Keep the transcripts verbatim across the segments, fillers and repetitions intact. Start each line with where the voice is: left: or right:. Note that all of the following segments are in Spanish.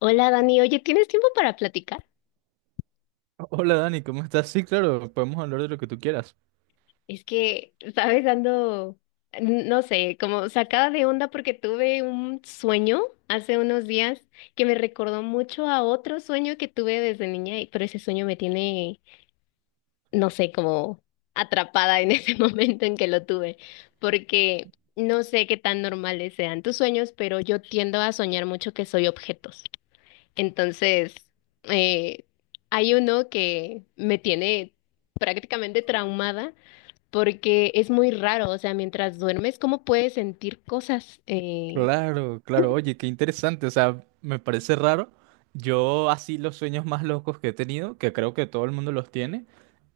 left: Hola Dani, oye, ¿tienes tiempo para platicar?
right: Hola Dani, ¿cómo estás? Sí, claro, podemos hablar de lo que tú quieras.
left: Es que, sabes, ando, n- no sé, como sacada de onda porque tuve un sueño hace unos días que me recordó mucho a otro sueño que tuve desde niña, y- pero ese sueño me tiene, no sé, como atrapada en ese momento en que lo tuve, porque no sé qué tan normales sean tus sueños, pero yo tiendo a soñar mucho que soy objetos. Entonces, eh, hay uno que me tiene prácticamente traumada porque es muy raro, o sea, mientras duermes, ¿cómo puedes sentir cosas? Eh,
right: Claro, claro, oye, qué interesante, o sea, me parece raro. Yo así los sueños más locos que he tenido, que creo que todo el mundo los tiene,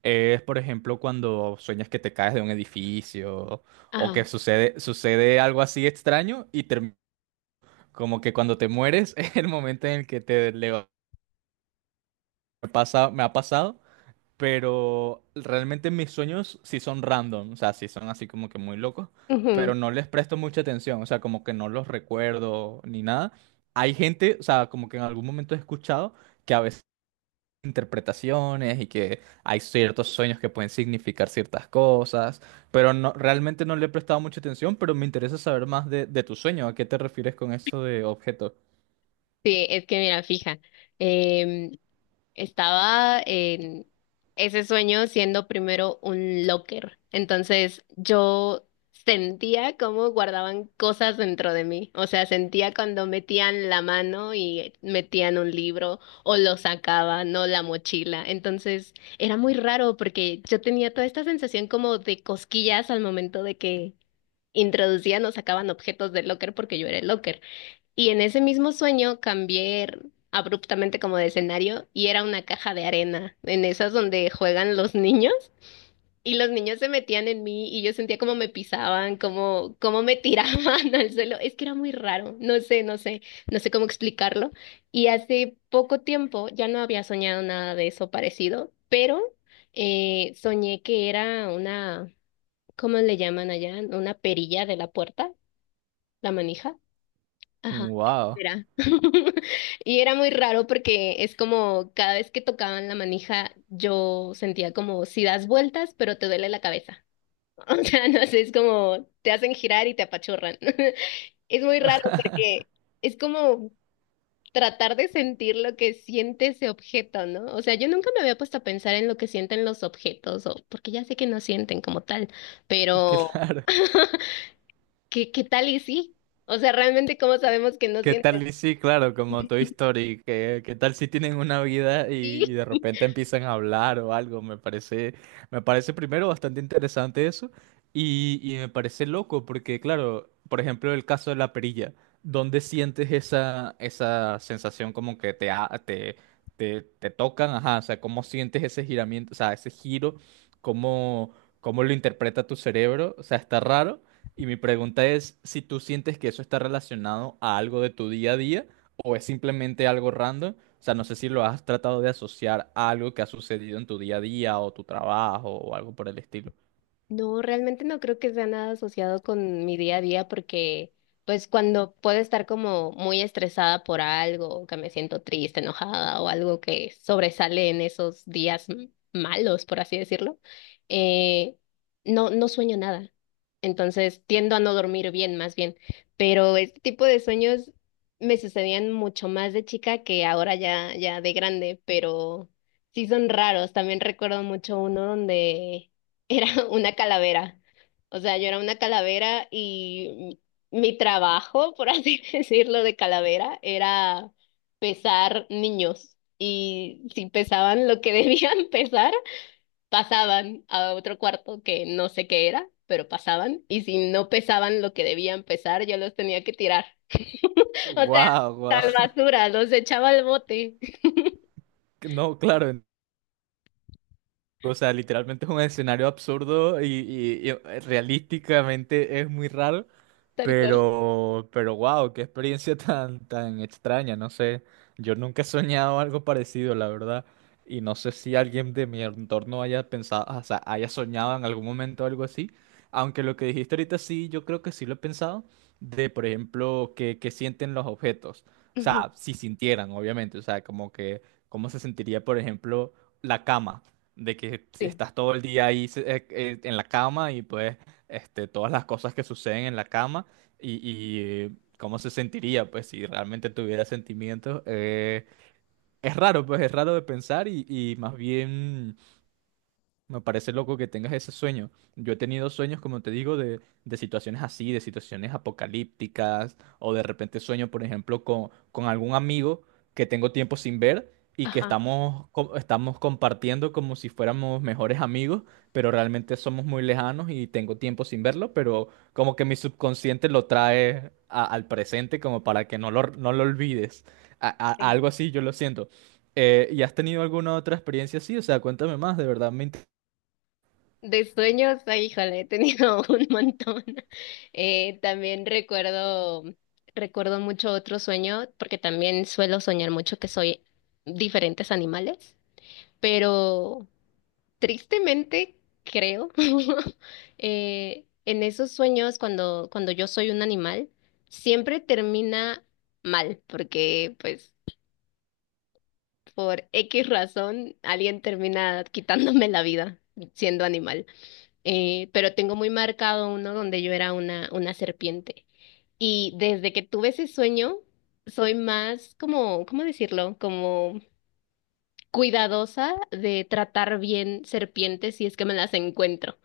right: es por ejemplo cuando sueñas que te caes de un edificio o que
left: ajá.
right: sucede, sucede algo así extraño y term- como que cuando te mueres es el momento en el que te le pasa, me ha pasado, pero realmente mis sueños sí son random, o sea, sí son así como que muy locos,
left: Ujú.
right: pero no les presto mucha atención, o sea, como que no los recuerdo ni nada. Hay gente, o sea, como que en algún momento he escuchado que a veces interpretaciones y que hay ciertos sueños que pueden significar ciertas cosas, pero no, realmente no le he prestado mucha atención, pero me interesa saber más de, de tu sueño. ¿A qué te refieres con eso de objeto?
left: Sí, es que mira, fija, em, estaba en ese sueño siendo primero un locker. Entonces yo sentía cómo guardaban cosas dentro de mí. O sea, sentía cuando metían la mano y metían un libro o lo sacaban no la mochila. Entonces era muy raro porque yo tenía toda esta sensación como de cosquillas al momento de que introducían o sacaban objetos del locker porque yo era el locker. Y en ese mismo sueño cambié abruptamente como de escenario y era una caja de arena, en esas donde juegan los niños. Y los niños se metían en mí y yo sentía como me pisaban, como, como me tiraban al suelo. Es que era muy raro, no sé, no sé, no sé cómo explicarlo. Y hace poco tiempo ya no había soñado nada de eso parecido, pero eh, soñé que era una, ¿cómo le llaman allá? Una perilla de la puerta, la manija. Ajá,
right: Wow,
left: era. Y era muy raro porque es como cada vez que tocaban la manija, yo sentía como si das vueltas, pero te duele la cabeza. O sea, no sé, es como te hacen girar y te apachurran. Es muy raro porque es como tratar de sentir lo que siente ese objeto, ¿no? O sea, yo nunca me había puesto a pensar en lo que sienten los objetos, o porque ya sé que no sienten como tal, pero
right: claro.
left: ¿qué, qué tal y sí? O sea, realmente, ¿cómo sabemos que no
right: ¿Qué
left: sienten?
right: tal? Y sí, claro, como Toy Story. Que- ¿qué, tal si tienen una vida y, y
left: Sí.
right: de repente empiezan a hablar o algo? Me parece, me parece primero bastante interesante eso y, y me parece loco porque, claro, por ejemplo, el caso de la perilla. ¿Dónde sientes esa, esa sensación como que te, ha- te, te, te tocan? Ajá, o sea, ¿cómo sientes ese giramiento, o sea, ese giro? ¿Cómo, cómo lo interpreta tu cerebro? O sea, está raro. Y mi pregunta es si tú sientes que eso está relacionado a algo de tu día a día o es simplemente algo random. O sea, no sé si lo has tratado de asociar a algo que ha sucedido en tu día a día o tu trabajo o algo por el estilo.
left: No, realmente no creo que sea nada asociado con mi día a día porque pues cuando puedo estar como muy estresada por algo, o que me siento triste, enojada o algo que sobresale en esos días m- malos, por así decirlo, eh, no, no sueño nada. Entonces tiendo a no dormir bien, más bien. Pero este tipo de sueños me sucedían mucho más de chica que ahora ya, ya de grande, pero sí son raros. También recuerdo mucho uno donde era una calavera. O sea, yo era una calavera y mi mi trabajo, por así decirlo, de calavera era pesar niños. Y si pesaban lo que debían pesar, pasaban a otro cuarto que no sé qué era, pero pasaban. Y si no pesaban lo que debían pesar, yo los tenía que tirar. O sea,
right: Wow, wow.
left: tal basura, los echaba al bote.
right: No, claro. en- O sea, literalmente es un escenario absurdo y, y- y eh, realísticamente es muy raro.
left: Tal cual.
right: Pero, pero wow, qué experiencia tan, tan extraña, no sé. Yo nunca he soñado algo parecido, la verdad. Y no sé si alguien de mi entorno haya pensado, o sea, haya soñado en algún momento algo así. Aunque lo que dijiste ahorita sí, yo creo que sí lo he pensado. De, por ejemplo, que, que sienten los objetos. O
left: Ujú.
right: sea, si sintieran, obviamente. O sea, como que, cómo se sentiría, por ejemplo, la cama. De que si
left: Sí.
right: estás todo el día ahí eh, eh, en la cama y pues este, todas las cosas que suceden en la cama. Y, y, cómo se sentiría, pues, si realmente tuviera sentimientos. Eh, es raro, pues, es raro de pensar y, y más bien me parece loco que tengas ese sueño. Yo he tenido sueños, como te digo, de, de situaciones así, de situaciones apocalípticas, o de repente sueño, por ejemplo, con, con algún amigo que tengo tiempo sin ver y que
left: Ajá.
right: estamos, co- estamos compartiendo como si fuéramos mejores amigos, pero realmente somos muy lejanos y tengo tiempo sin verlo, pero como que mi subconsciente lo trae a- al presente como para que no lo, no lo olvides. A- a-
left: Sí.
right: algo así, yo lo siento. Eh, ¿y has tenido alguna otra experiencia así? O sea, cuéntame más, de verdad me interesa.
left: De sueños, ay, híjole, he tenido un montón. Eh, también recuerdo, recuerdo mucho otro sueño, porque también suelo soñar mucho que soy diferentes animales, pero tristemente creo, eh, en esos sueños cuando, cuando yo soy un animal, siempre termina mal, porque pues por X razón alguien termina quitándome la vida siendo animal, eh, pero tengo muy marcado uno donde yo era una, una serpiente. Y desde que tuve ese sueño, soy más como, ¿cómo decirlo? Como cuidadosa de tratar bien serpientes si es que me las encuentro.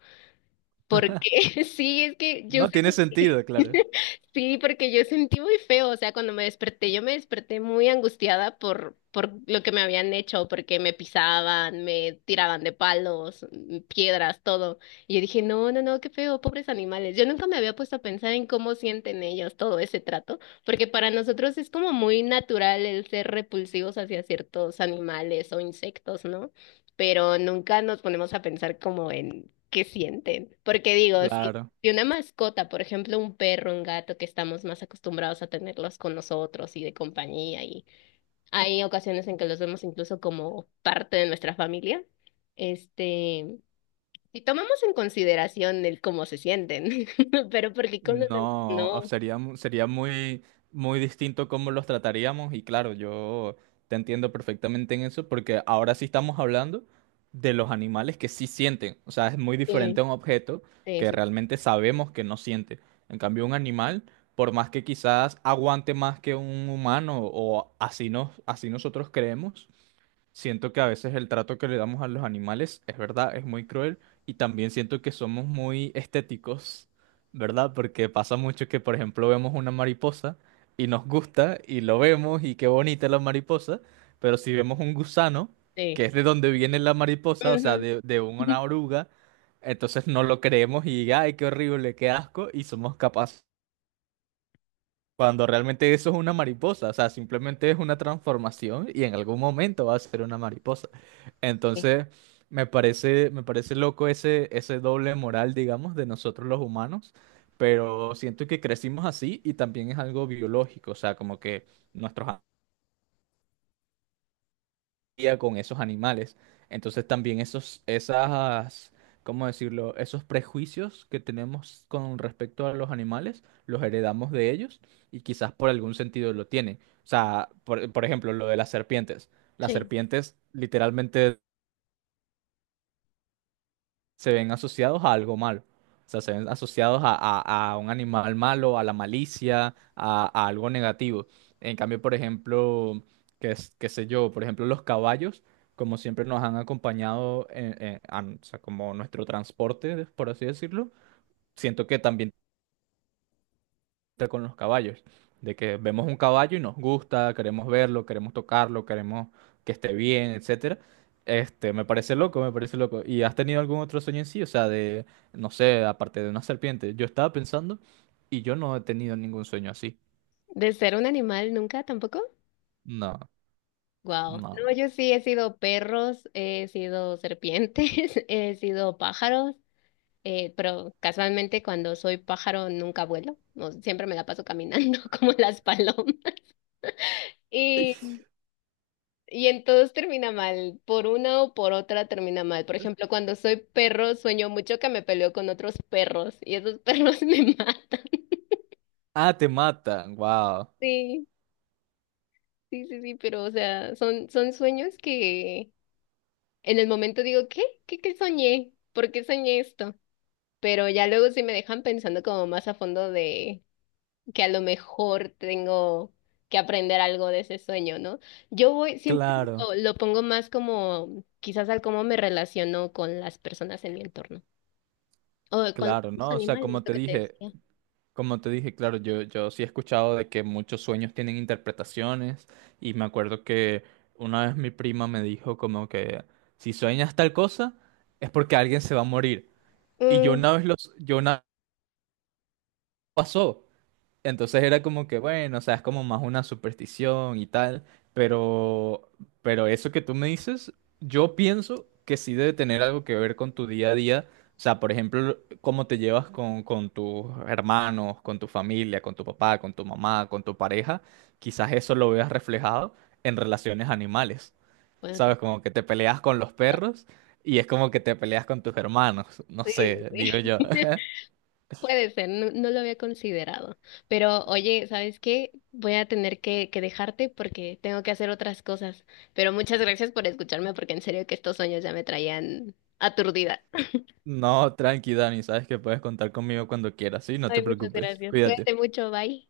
left: Porque sí, es que yo
right: No tiene
left: sentí,
right: sentido, claro.
left: sí, porque yo sentí muy feo, o sea, cuando me desperté, yo me desperté muy angustiada por, por lo que me habían hecho, porque me pisaban, me tiraban de palos, mm, piedras, todo. Y yo dije, no, no, no, qué feo, pobres animales. Yo nunca me había puesto a pensar en cómo sienten ellos todo ese trato, porque para nosotros es como muy natural el ser repulsivos hacia ciertos animales o insectos, ¿no? Pero nunca nos ponemos a pensar como en qué sienten. Porque digo, si,
right: Claro.
left: si una mascota, por ejemplo, un perro, un gato, que estamos más acostumbrados a tenerlos con nosotros y de compañía, y hay ocasiones en que los vemos incluso como parte de nuestra familia, este, si tomamos en consideración el cómo se sienten, pero porque con los demás
right: No, o
left: no.
right: sería, mu- sería muy, muy distinto cómo los trataríamos y claro, yo te entiendo perfectamente en eso porque ahora sí estamos hablando de los animales que sí sienten. O sea, es muy
left: Sí,
right: diferente a un objeto
left: sí,
right: que
left: sí.
right: realmente sabemos que no siente. En cambio, un animal, por más que quizás aguante más que un humano o así, nos, así nosotros creemos. Siento que a veces el trato que le damos a los animales es verdad, es muy cruel y también siento que somos muy estéticos, ¿verdad? Porque pasa mucho que, por ejemplo, vemos una mariposa y nos gusta y lo vemos y qué bonita la mariposa, pero si vemos un gusano,
left: Sí.
right: que es de donde viene la mariposa, o sea,
left: Ujú.
right: de, de una oruga, entonces no lo creemos y, ay, qué horrible, qué asco, y somos capaces. Cuando realmente eso es una mariposa, o sea, simplemente es una transformación y en algún momento va a ser una mariposa.
left: Sí.
right: Entonces, me parece, me parece loco ese, ese doble moral, digamos, de nosotros los humanos, pero siento que crecimos así y también es algo biológico, o sea, como que nuestros día con esos animales. Entonces también esos, esas, ¿cómo decirlo? Esos prejuicios que tenemos con respecto a los animales, los heredamos de ellos y quizás por algún sentido lo tienen. O sea, por, por ejemplo, lo de las serpientes. Las
left: Sí.
right: serpientes literalmente se ven asociados a algo malo. O sea, se ven asociados a, a- a un animal malo, a la malicia, a, a algo negativo. En cambio, por ejemplo, qué, es- qué sé yo, por ejemplo, los caballos, como siempre nos han acompañado en- en- a- o sea, como nuestro transporte, por así decirlo, siento que también con los caballos, de que vemos un caballo y nos gusta, queremos verlo, queremos tocarlo, queremos que esté bien, etcétera. Este, me parece loco, me parece loco. ¿Y has tenido algún otro sueño en sí? O sea, de, no sé, aparte de una serpiente. Yo estaba pensando y yo no he tenido ningún sueño así.
left: De ser un animal nunca tampoco.
right: No,
left: Wow.
right: no.
left: No, yo sí he sido perros, he sido serpientes, he sido pájaros, eh, pero casualmente cuando soy pájaro nunca vuelo, no, siempre me la paso caminando como las palomas. Y, y en todos termina mal, por una o por otra termina mal. Por ejemplo, cuando soy perro sueño mucho que me peleo con otros perros y esos perros me matan.
right: Ah, te matan, wow.
left: Sí, sí, sí, sí, pero o sea, son, son sueños que en el momento digo, ¿qué? ¿Qué, qué soñé? ¿Por qué soñé esto? Pero ya luego sí me dejan pensando como más a fondo de que a lo mejor tengo que aprender algo de ese sueño, ¿no? Yo voy, siempre
right: Claro,
left: lo, lo pongo más como quizás al cómo me relaciono con las personas en mi entorno o con
right: claro,
left: los
right: ¿no? O sea,
left: animales,
right: como
left: lo
right: te
left: que te
right: dije.
left: decía.
right: Como te dije, claro, yo, yo sí he escuchado de que muchos sueños tienen interpretaciones y me acuerdo que una vez mi prima me dijo como que si sueñas tal cosa es porque alguien se va a morir. Y yo
left: Mm.
right: una vez los, yo una pasó. Entonces era como que, bueno, o sea, es como más una superstición y tal, pero, pero eso que tú me dices, yo pienso que sí debe tener algo que ver con tu día a día. O sea, por ejemplo, cómo te llevas con, con tus hermanos, con tu familia, con tu papá, con tu mamá, con tu pareja. Quizás eso lo veas reflejado en relaciones animales.
left: Bueno, ta-
right: ¿Sabes? Como que te peleas con los
left: ta-
right: perros y es como que te peleas con tus hermanos. No
left: sí,
right: sé, digo
left: sí.
right: yo.
left: Puede ser, no, no lo había considerado. Pero oye, ¿sabes qué? Voy a tener que, que dejarte porque tengo que hacer otras cosas. Pero muchas gracias por escucharme porque en serio que estos sueños ya me traían aturdida.
right: No, tranqui, Dani, sabes que puedes contar conmigo cuando quieras, ¿sí? No te
left: Ay, muchas
right: preocupes.
left: gracias. Cuídate
right: Cuídate.
left: mucho, bye.